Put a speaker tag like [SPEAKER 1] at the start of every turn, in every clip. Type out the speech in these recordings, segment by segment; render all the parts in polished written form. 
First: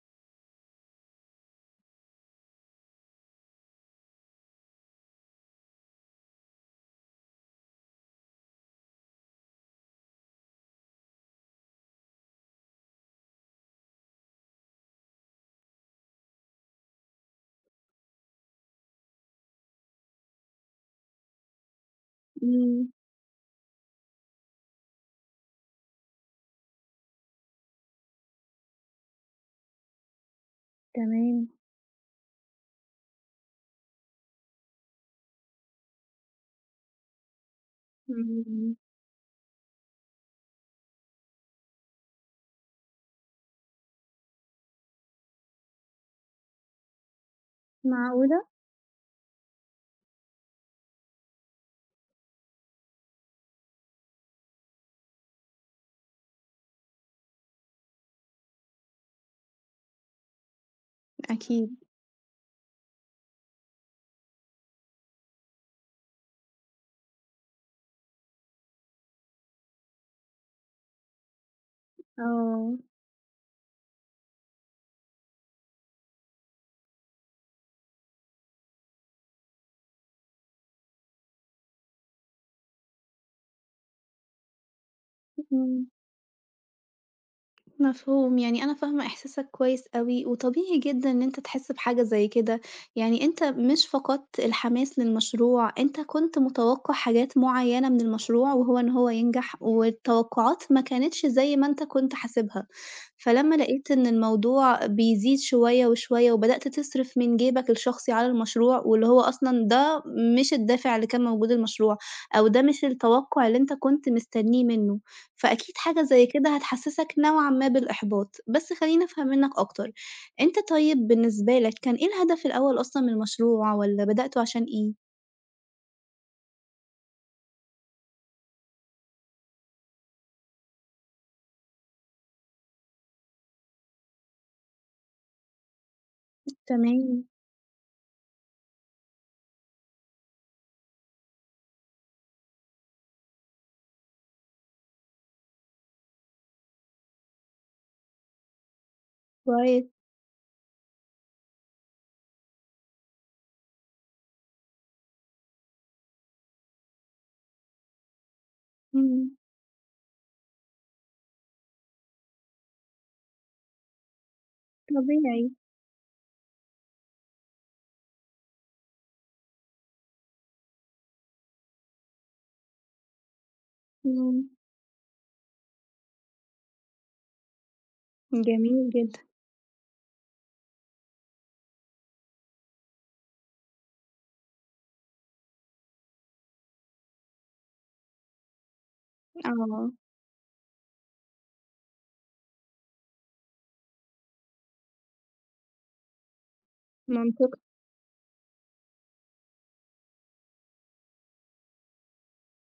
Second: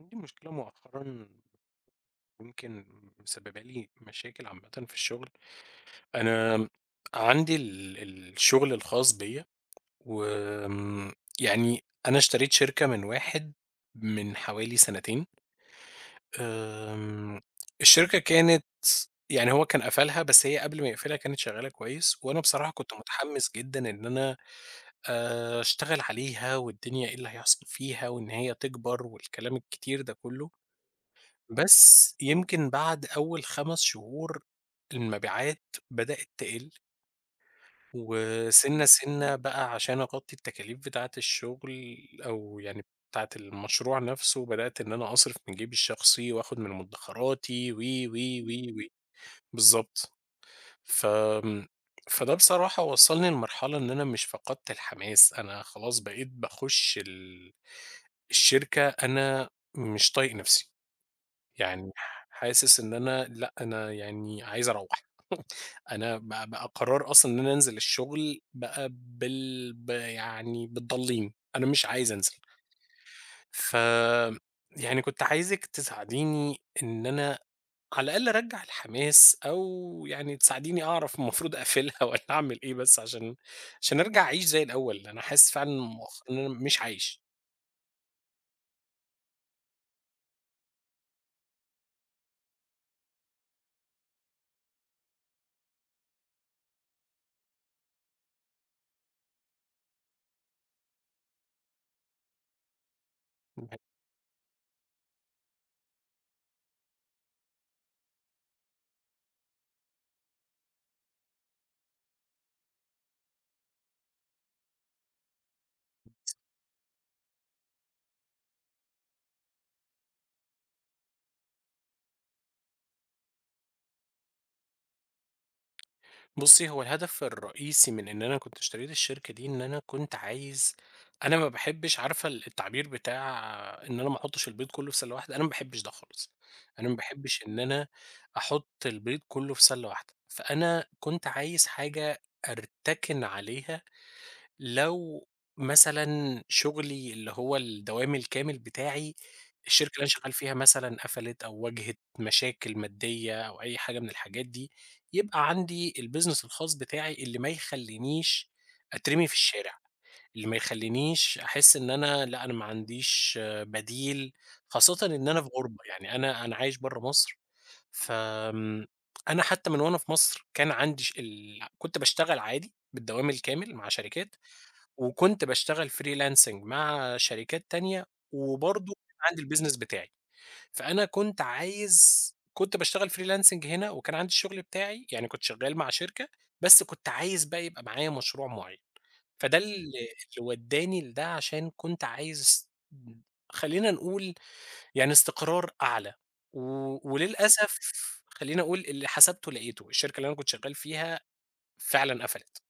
[SPEAKER 1] عندي مشكلة مؤخرًا يمكن مسببة لي مشاكل عامةً في الشغل، أنا عندي الشغل الخاص بيّا، وآمم يعني أنا اشتريت شركة من واحد من حوالي سنتين. آمم الشركة كانت يعني هو كان قفلها، بس هي قبل ما يقفلها كانت شغالة كويس، وأنا بصراحة
[SPEAKER 2] إمم.
[SPEAKER 1] كنت متحمس جدًا إن أنا أشتغل عليها والدنيا إيه اللي هيحصل فيها وإن هي تكبر والكلام الكتير ده كله.
[SPEAKER 2] تمام.
[SPEAKER 1] بس يمكن بعد أول 5 شهور المبيعات بدأت تقِل،
[SPEAKER 2] إمم،
[SPEAKER 1] وسِنّة، سِنّة بقى عشان أغطّي التكاليف بتاعة الشغل أو يعني بتاعة المشروع نَفْسه، بدأت إن أنا أصرف من جيبي الشخصي وآخُد من مدّخراتي و، و،
[SPEAKER 2] معقولة؟
[SPEAKER 1] و، و. بالضبط. ف فده بصراحة وصّلني لمرحلة إن أنا مش فقدت الحماس، أنا خلاص بقيت باخُش الشركة. أنا مش طايق نَفْسي.
[SPEAKER 2] أكيد.
[SPEAKER 1] يعني حاسس إن أنا لأ، أنا يعني عايز أروّح. أنا بقى قرار أصلًا إن أنا أنزل الشغل بقى بال ب يعني بالضليم، أنا مش عايز أنزل.
[SPEAKER 2] آه،
[SPEAKER 1] ف يعني كنت عايزِك تساعديني إن أنا على الأقل أرجّع الحماس، أو يعني تساعديني أعرف المفروض أقفلها والّا أعمل إيه، بس عشان أرجع أعيش زي الأول. أنا حاسس فعلًا
[SPEAKER 2] إمم.
[SPEAKER 1] مؤخرًا إن أنا مش عايش.
[SPEAKER 2] مفهوم، يعني أنا فاهمة إحساسك كويس أوي، وطبيعي جدًا إن أنت تحس بحاجة زي كده، يعني أنت مش فقدت الحماس للمشروع، أنت كنت متوقع حاجات معيّنة من المشروع وهو إن هو ينجح، والتوقعات ما كانتش زي ما أنت كنت حاسبها، فلمّا لقيت إن الموضوع بيزيد شوية، وشوية، وبدأت تصرف من جيبك الشخصي على المشروع، واللي هو أصلًا ده مش الدافع اللي كان موجود المشروع، أو ده مش التوقع اللي أنت كنت مستنيه منه. فأكيد حاجة زي كده هتحسسك نوعًا ما بالإحباط، بس خلّيني أفهم منك أكتر، أنت طيب بالنسبة لك كان إيه الهدف الأول أصلًا من المشروع والّا بدأته عشان إيه؟
[SPEAKER 1] بُصّي، هو الهدف الرئيسي من إن أنا كنت اشتريت الشركة دي، إن أنا كنت عايز، أنا ما باحبش عارفة التعبير بتاع إن أنا ما أحطش البيض كلّه في سلة واحدة. أنا ما باحبش ده خالص. أنا ما
[SPEAKER 2] تمام،
[SPEAKER 1] باحبش إن أنا أحط البيض كلّه في سلة واحدة، فأنا كنت عايز حاجة أرتكن عليها لو مثلًا شغلي اللي هو الدوام الكامل بتاعي،
[SPEAKER 2] كويس،
[SPEAKER 1] الشركة اللي أنا شغال فيها مثلًا قفلت أو واجهت مشاكل مادية أو أي حاجة من الحاجات دي، يبقى عندي الbusiness الخاص بتاعي اللي ما يخلّينيش أترمي
[SPEAKER 2] إمم،
[SPEAKER 1] في الشارع، اللي ما يخلّينيش أحس إن أنا لأ، أنا ما عنديش، آه، بديل، خاصةً إن أنا في
[SPEAKER 2] طبيعي،
[SPEAKER 1] غُربة. يعني أنا عايش برّه مصر. فآمم، أنا حتى من وأنا في مصر كان عندي ش ال كنت باشتغل عادي بالدوام الكامل مع شركات،
[SPEAKER 2] إمم،
[SPEAKER 1] وكنت باشتغل freelancing مع شركات تانية،
[SPEAKER 2] جميل
[SPEAKER 1] وبرضه كان
[SPEAKER 2] جدًا،
[SPEAKER 1] عندي الbusiness بتاعي. فأنا كنت عايز، كنت باشتغل freelancing هنا، وكان عندي الشغل بتاعي، يعني كنت شغال مع شركة، بس كنت عايز بقى يبقى معايا مشروع معين. فده ال
[SPEAKER 2] آه،
[SPEAKER 1] اللي ودّاني لده، عشان كنت عايز، خلّينا نقول، يعني استقرار أعلى، و
[SPEAKER 2] منطقي.
[SPEAKER 1] وللأسف خلّيني أقول اللي حسبته لقيته، الشركة اللي أنا كنت شغال فيها فعلًا قفلت.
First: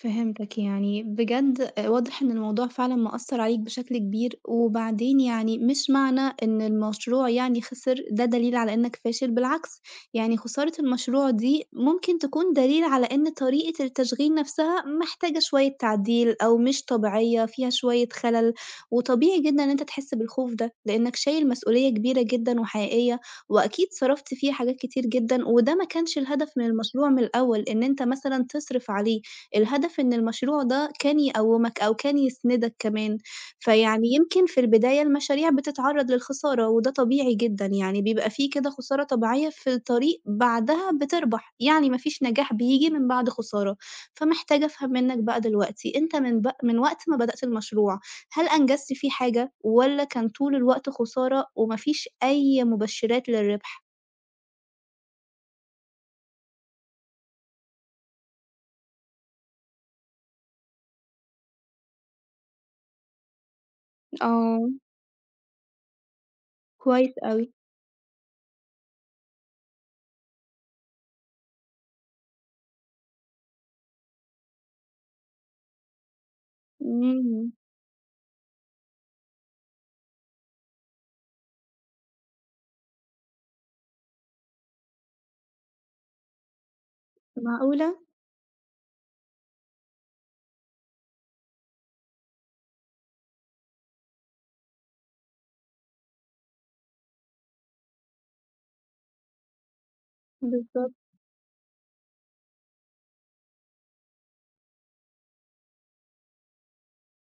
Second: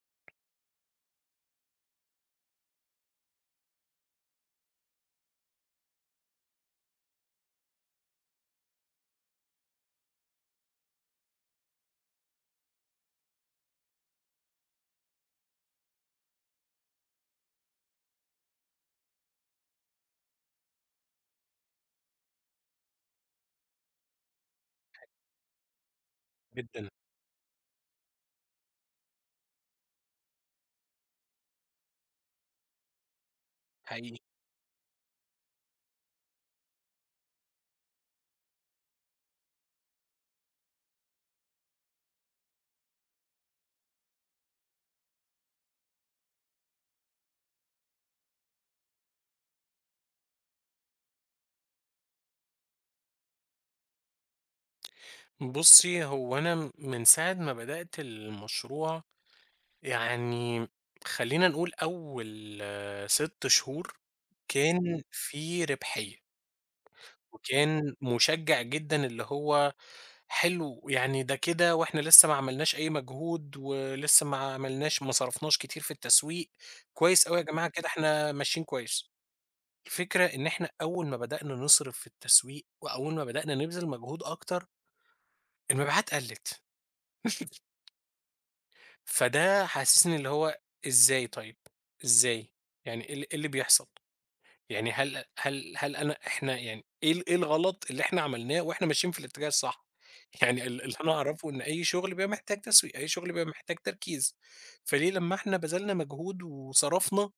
[SPEAKER 2] فهمتك، يعني بجد آه، واضح إن الموضوع فعلًا مأثّر عليك بشكل كبير، وبعدين يعني مش معنى إن المشروع يعني خسر ده دليل على إنك فاشل، بالعكس يعني خسارة المشروع دي ممكن تكون دليل على إن طريقة التشغيل نفْسها محتاجة شوية تعديل أو مش طبيعية، فيها شوية خلل، وطبيعي جدًا إن أنت تحس بالخوف ده، لإنك شايل مسؤولية كبيرة جدًا وحقيقية، وأكيد صرفت فيه حاجات كتير جدًا، وده ما كانش الهدف من
[SPEAKER 1] جدًا.
[SPEAKER 2] المشروع من الأول إن أنت مثلًا تصرف عليه، الهدف إن المشروع ده كان يقوّمك أو كان يسندك كمان، فيعني
[SPEAKER 1] حقيقي.
[SPEAKER 2] يمكن في البداية المشاريع بتتعرّض للخسارة وده طبيعي جدًا، يعني بيبقى في كده خسارة طبيعية في الطريق بعدها بتربح، يعني ما فيش نجاح بييجي من بعد خسارة، فمحتاجة أفهم منّك بقى دلوقتي أنت من وقت ما بدأت المشروع، هل أنجزت فيه حاجة والّا كان طول الوقت خسارة وما فيش أي مبشرات للربح؟
[SPEAKER 1] بُصّي، هو أنا من ساعة ما بدأت المشروع، يعني خلّينا نقول أول 6 شهور
[SPEAKER 2] آه،
[SPEAKER 1] كان في ربحية،
[SPEAKER 2] كويس أوي،
[SPEAKER 1] وكان مُشجّع جدًا اللي هو حلو. يعني ده كده وإحنا لسه ما عملناش أي مجهود، ولسه ما صرفناش كتير في التسويق. كويس أوي يا
[SPEAKER 2] إمم،
[SPEAKER 1] جماعة، كده إحنا ماشيين كويس. الفكرة إن إحنا أول ما بدأنا نصرف في التسويق، وأول ما بدأنا نبذل مجهود أكتر، المبيعات قَلّت.
[SPEAKER 2] معقولة!
[SPEAKER 1] فده حسسني اللي هو إزاي؟ طيب إزاي؟ يعني إيه اللي بيحصل؟ يعني هل هل هل أنا إحنا يعني إيه الغلط اللي إحنا عملناه، وإحنا ماشيين في الاتجاه الصح؟ يعني ال
[SPEAKER 2] بالضبط،
[SPEAKER 1] اللي أنا أعرفه إن أي شغل بيبقى محتاج تسويق، أي شغل بيبقى محتاج تركيز، فليه لمّا إحنا بذلنا مجهود وصرفنا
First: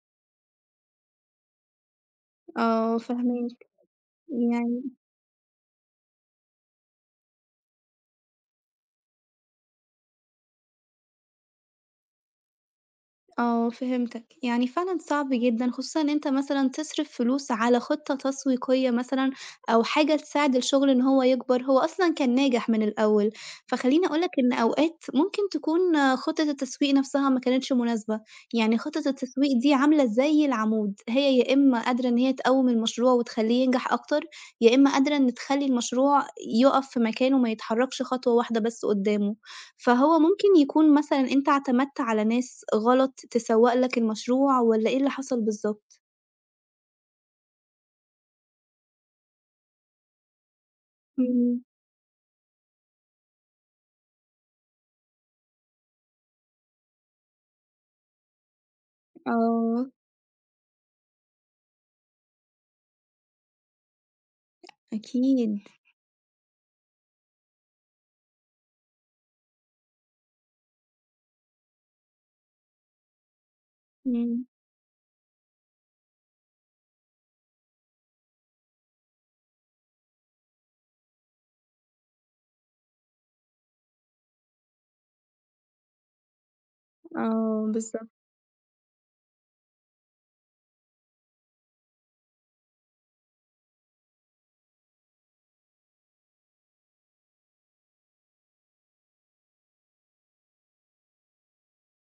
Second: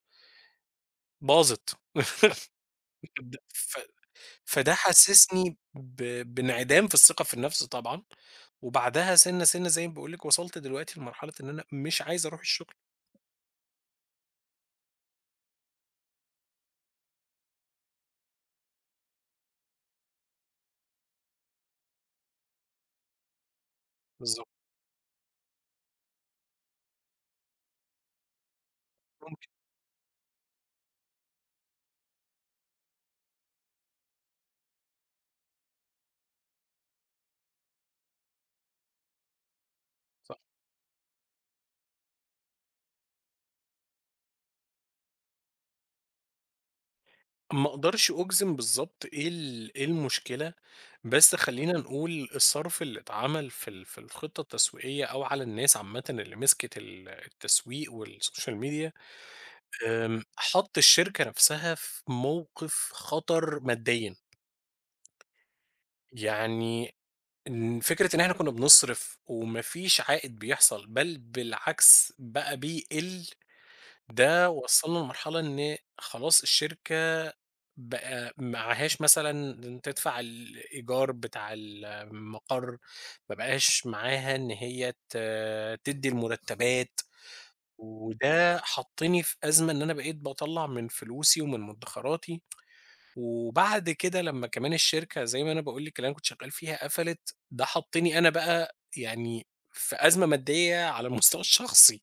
[SPEAKER 1] باظت؟
[SPEAKER 2] آه،
[SPEAKER 1] د
[SPEAKER 2] فاهماك.
[SPEAKER 1] ف فده
[SPEAKER 2] يعني
[SPEAKER 1] حسسني بانعدام في الثقة في النفس طبعًا. وبعدها سِنّة، سِنّة، زي ما باقول لك، وصلت دلوقتي لمرحلة إن أنا مش عايز أروح الشغل.
[SPEAKER 2] آه، فهمتك، يعني فعلًا صعب جدًا خصوصًا إن أنت مثلًا تصرف فلوس على خطة تسويقية مثلًا أو حاجة تساعد الشغل إن هو يكبر، هو أصلًا كان ناجح من الأول، فخلّيني أقول لك
[SPEAKER 1] بالضبط.
[SPEAKER 2] إن أوقات ممكن تكون آه، خطة التسويق نفسها ما كانتش مناسبة، يعني خطة
[SPEAKER 1] ممكن.
[SPEAKER 2] التسويق دي عاملة زي العمود، هي يا إما قادرة إن هي تقوّم المشروع وتخلّيه ينجح أكتر، يا إما قادرة إن تخلّي المشروع يُقف في مكانه ما يتحركش خطوة واحدة بس قدّامه. فهو
[SPEAKER 1] صح.
[SPEAKER 2] ممكن يكون مثلًا أنت اعتمدت على ناس غلط تسوّق لك المشروع والّا إيه اللي حصل بالضبط؟
[SPEAKER 1] ما اقدرش اجزم بالظبط إيه المشكله، بس
[SPEAKER 2] إمم،
[SPEAKER 1] خلينا نقول الصرف اللي اتعمل في الخطه التسويقيه، او على الناس عامه اللي مسكت التسويق والسوشيال ميديا،
[SPEAKER 2] آه،
[SPEAKER 1] حط الشركه نفسها في موقف خطر ماديا.
[SPEAKER 2] أكيد.
[SPEAKER 1] يعني إن فكره ان احنا كنا بنصرف ومفيش عائد بيحصل، بل بالعكس بقى بيقل،
[SPEAKER 2] إمم.
[SPEAKER 1] ده وصلنا لمرحله ان خلاص الشركه بقى معاهاش مثلًا تدفع الإيجار بتاع المقر، ما بقاش معاها إن هي تدّي المرتبات.
[SPEAKER 2] إمم، آه، بالضبط،
[SPEAKER 1] وده حطّني في أزمة، إن أنا بقيت باطلّع من فلوسي ومن مدخراتي، وبعد كده لمّا كمان الشركة، زي ما أنا باقول لِك، اللي أنا كنت شغّال فيها قفلت، ده حطّني أنا بقى يعني في أزمة مادية على المستوى الشخصي.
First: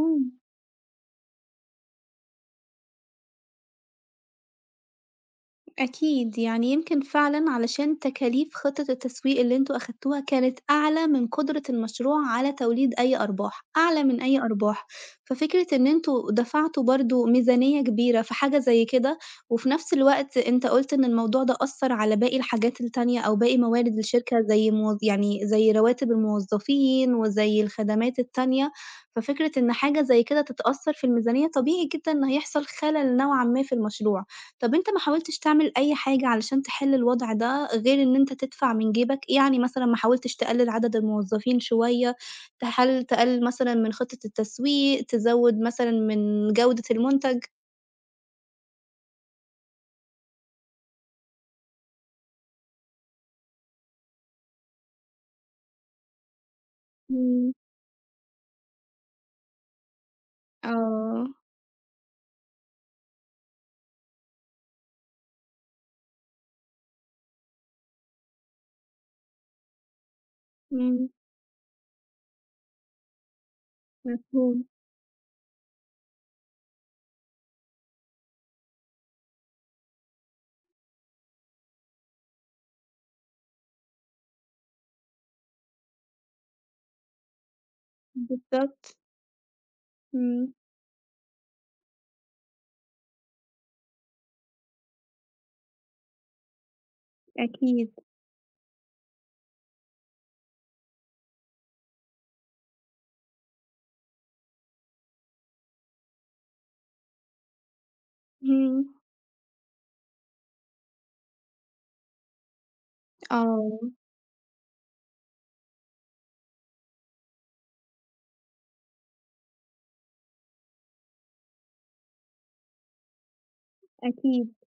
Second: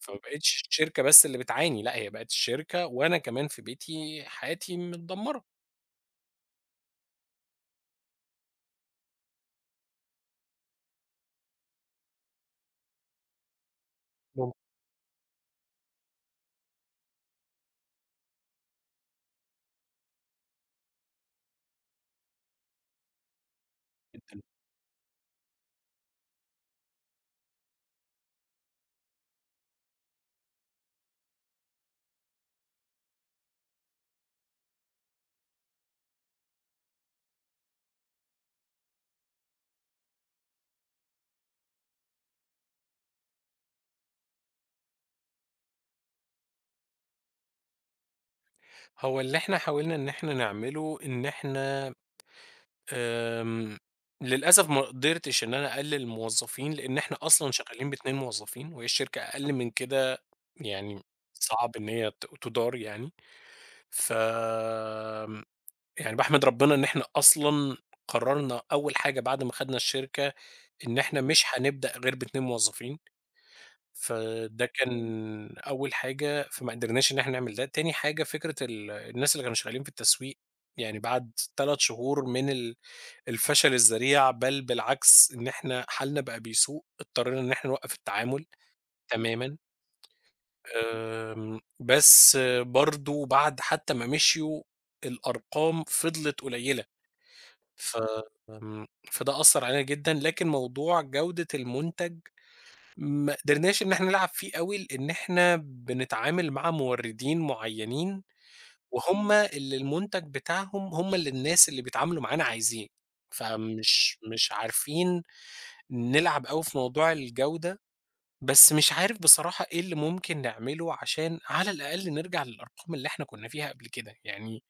[SPEAKER 1] فما بقتش الشركة بس اللي بتعاني، لأ، هي بقت الشركة وأنا كمان في بيتي حياتي متدمّرة.
[SPEAKER 2] أكيد، يعني يمكن فعلًا علشان تكاليف خطة التسويق اللي أنتم أخدتوها كانت أعلى من قدرة المشروع على توليد أي أرباح، أعلى من أي أرباح، ففكرة إن أنتم دفعتوا برضه ميزانية كبيرة في حاجة زي كده، وفي نفس الوقت أنت قُلت إن الموضوع ده أثّر على باقي الحاجات التانية أو باقي موارد الشركة زي يعني زي رواتب الموظفين وزي الخدمات التانية، ففكرة إن حاجة زي كده تتأثّر في الميزانية طبيعي جدًا إن هيحصل خلل نوعًا ما في المشروع. طب أنت ما حاولتش تعمل أي حاجة علشان تحل الوضع ده، غير إن أنت تدفع من جيبك؟ يعني مثلًا ما حاولتش تقلل عدد الموظفين شوية، تقلل مثلًا من خطة التسويق، تزود مثلًا من جودة المنتج؟
[SPEAKER 1] هو اللي إحنا حاولنا إن إحنا نعمله إن إحنا، آمم، للأسف ما قدرتش إن أنا أقلل موظفين، لإن إحنا أصلًا
[SPEAKER 2] إمم،
[SPEAKER 1] شغالين ب2 موظفين، وهي الشركة أقل من كده يعني
[SPEAKER 2] آه،
[SPEAKER 1] صعب إن هي تُدار يعني. ف يعني باحمد ربنا إن إحنا أصلًا قررنا أول حاجة بعد ما خدنا الشركة، إن
[SPEAKER 2] إمم،
[SPEAKER 1] إحنا مش هنبدأ غير ب2 موظفين. فده
[SPEAKER 2] مفهوم،
[SPEAKER 1] كان أول حاجة، فما قدرناش إن إحنا نعمل ده. تاني حاجة، فكرة الناس اللي كانوا شغالين في التسويق، يعني بعد 3 شهور من الفشل الذريع، بل بالعكس إن إحنا حالنا بقى بيسوء، اضطرينا إن إحنا نوقّف التعامل
[SPEAKER 2] بالضبط،
[SPEAKER 1] تمامًا.
[SPEAKER 2] إمم،
[SPEAKER 1] بس برضه بعد حتى ما مشيوا الأرقام فضلت قليلة.
[SPEAKER 2] أكيد،
[SPEAKER 1] ف فده أثّر علينا جدًا، لكن موضوع جودة المنتج ما قدرناش إن إحنا نلعب فيه أوي، لإن إحنا بنتعامل مع موردين معيّنين،
[SPEAKER 2] إمم،
[SPEAKER 1] وهُم اللي المنتج بتاعهم، هُم اللي الناس اللي بيتعاملوا معانا عايزين،
[SPEAKER 2] آه،
[SPEAKER 1] فمش مش عارفين نلعب أوي في موضوع الجودة. بس مش عارف بصراحة إيه اللي ممكن نعمله، عشان على الأقل نرجع للأرقام اللي إحنا كنا فيها قبل كده.
[SPEAKER 2] أكيد،
[SPEAKER 1] يعني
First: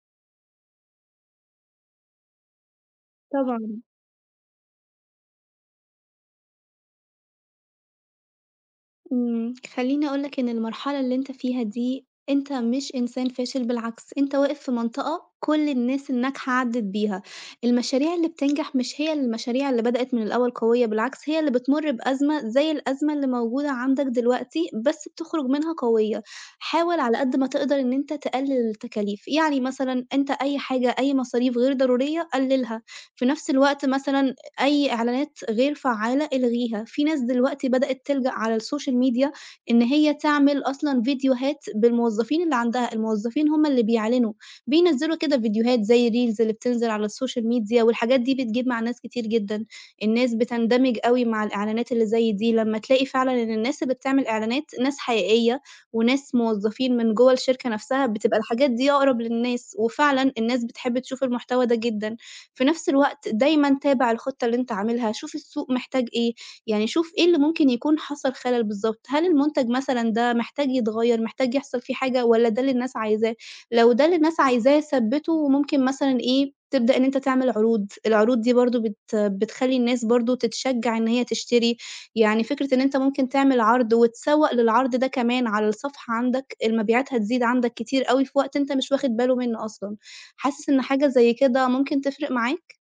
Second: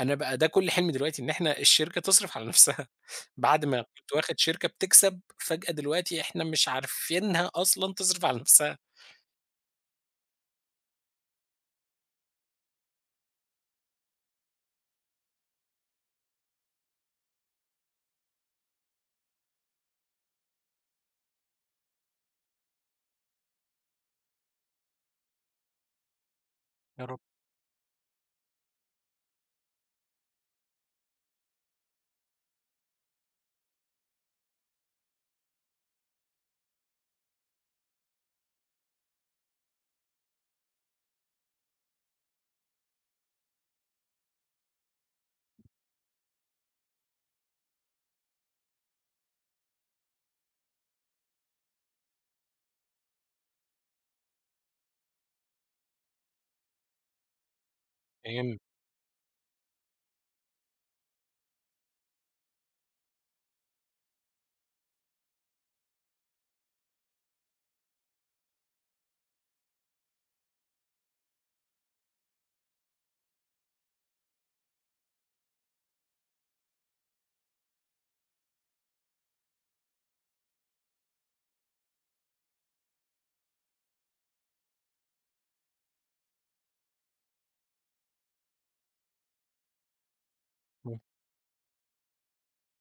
[SPEAKER 1] أنا بقى ده كل حلمي دلوقتي إن إحنا الشركة تصرف على نفسها، بعد ما
[SPEAKER 2] طبعًا.
[SPEAKER 1] كنت واخد شركة بتكسب، فجأة دلوقتي إحنا مش عارفينها أصلًا تصرف على نفسها.
[SPEAKER 2] إمم، خلّيني أقول لك إن المرحلة اللي أنت فيها دي، أنت مش إنسان فاشل بالعكس، أنت واقف في منطقة كل الناس الناجحة عدِّت بيها، المشاريع اللي بتنجح مش هي المشاريع اللي بدأت من الأول قوية، بالعكس هي اللي بتمُر بأزمة زي الأزمة اللي موجودة عندك دلوقتي، بس بتخرج منها قوية، حاول
[SPEAKER 1] يا
[SPEAKER 2] على
[SPEAKER 1] رب.
[SPEAKER 2] قد ما تقدر إن أنت تقلِّل التكاليف، يعني مثلًا أنت أي حاجة أي مصاريف غير ضرورية قلِّلها، في نفس الوقت مثلًا أي إعلانات غير فعّالة الغيها، في ناس دلوقتي بدأت تلجأ على الSocial media إن هي تعمل أصلًا فيديوهات بالموظفين اللي عندها، الموظفين هم اللي بيعلنوا، بينزّلوا كده فيديوهات زي الreels اللي بتنزل على الSocial media والحاجات دي بتجيب مع ناس كتير جدًا، الناس بتندمج أوي مع الإعلانات اللي زي دي، لمّا تلاقي فعلًا إن الناس اللي بتعمل إعلانات ناس حقيقية وناس موظفين من جوّه الشركة نفسها، بتبقى
[SPEAKER 1] فهمت.
[SPEAKER 2] الحاجات دي أقرب للناس، وفعلًا الناس بتحب تشوف المحتوى ده جدًا. في نفس الوقت دايمًا تابع الخطة اللي أنت عاملها، شوف السوق محتاج إيه، يعني شوف إيه اللي ممكن يكون حصل خلل بالضبط، هل المنتج مثلًا ده محتاج يتغيّر، محتاج يحصل فيه حاجة والّا ده اللي الناس عايزاه؟ لو ده اللي الناس عايزاه ثبّته وممكن مثلًا إيه، تبدأ إن أنت تعمل عروض، العروض دي برضه بتخلّي الناس برضه تتشجّع إن هي تشتري، يعني فكرة إن أنت ممكن تعمل عرض وتسوّق للعرض ده كمان على الصفحة عندك، المبيعات هتزيد عندك كتير أوي في وقت أنت مش واخد باله منّه أصلًا، حاسس إن
[SPEAKER 1] امم،
[SPEAKER 2] حاجة زي كده ممكن تفرق معاك؟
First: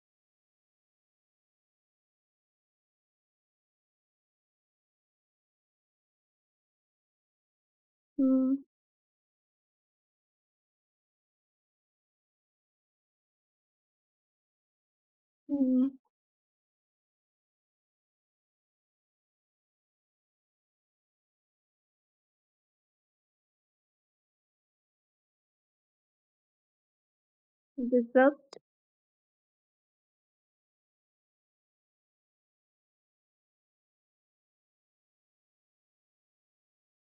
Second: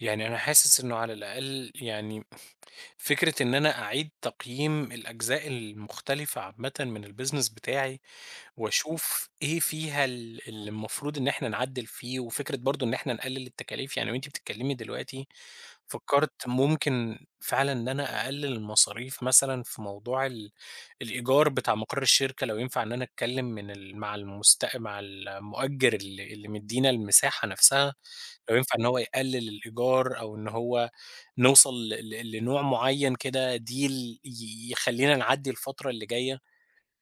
[SPEAKER 1] يعني أنا حاسس إنه على الأقل، يعني، فكرة إن أنا أعيد تقييم الأجزاء المختلفة عامةً من الbusiness بتاعي،
[SPEAKER 2] إمم،
[SPEAKER 1] واشوف إيه فيها اللي المفروض إن إحنا نعدّل فيه، وفكرة برضه إن إحنا نقلل التكاليف. يعني وأنتِ بتتكلمي دلوقتي
[SPEAKER 2] إمم،
[SPEAKER 1] فكرت ممكن فعلًا إن أنا أقلل المصاريف، مثلًا في موضوع الإيجار بتاع مقر الشركة، لو ينفع إن أنا أتكلم من ال مع المست مع المؤجر اللي مدّينا المساحة نفسها، لو
[SPEAKER 2] بالضبط،
[SPEAKER 1] ينفع إن هو يقلل الإيجار، أو إن هو نوصل ل ل لنوع معين كده deal يخلّينا نعدّي الفترة اللي جاية.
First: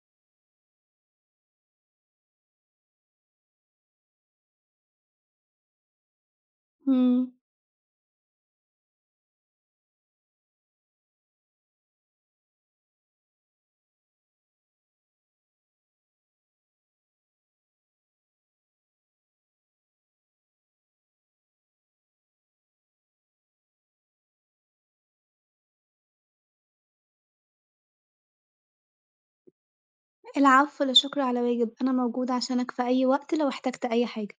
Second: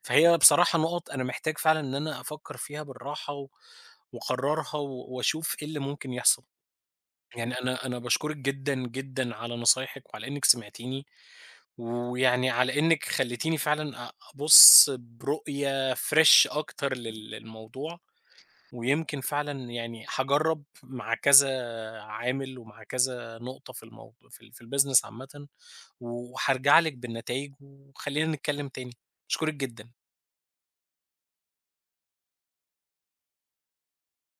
[SPEAKER 1] فهي بصراحة نقط أنا محتاج فعلًا إن أنا أفكّر فيها بالراحة، وأقرّرها، وأشوف إيه اللي ممكن يحصل.
[SPEAKER 2] إمم،
[SPEAKER 1] يعني أنا باشكرِك جدًا، جدًا، على نصايحِك وعلى إنِّك سمعتيني، ويعني على إنِّك خلّيتيني فعلًا أبُص برؤية fresh أكتر للموضوع، ويمكن فعلًا يعني هاجرّب مع كذا عامل ومع كذا نقطة في الموض في ال في الbusiness عامةً، وهارجع لِك بالنتايج، وخلّينا نتكلّم تاني. باشكرِك جدًا.
[SPEAKER 2] العفو لا شكر على واجب، أنا موجودة عشانك في أي وقت لو احتجت أي حاجة.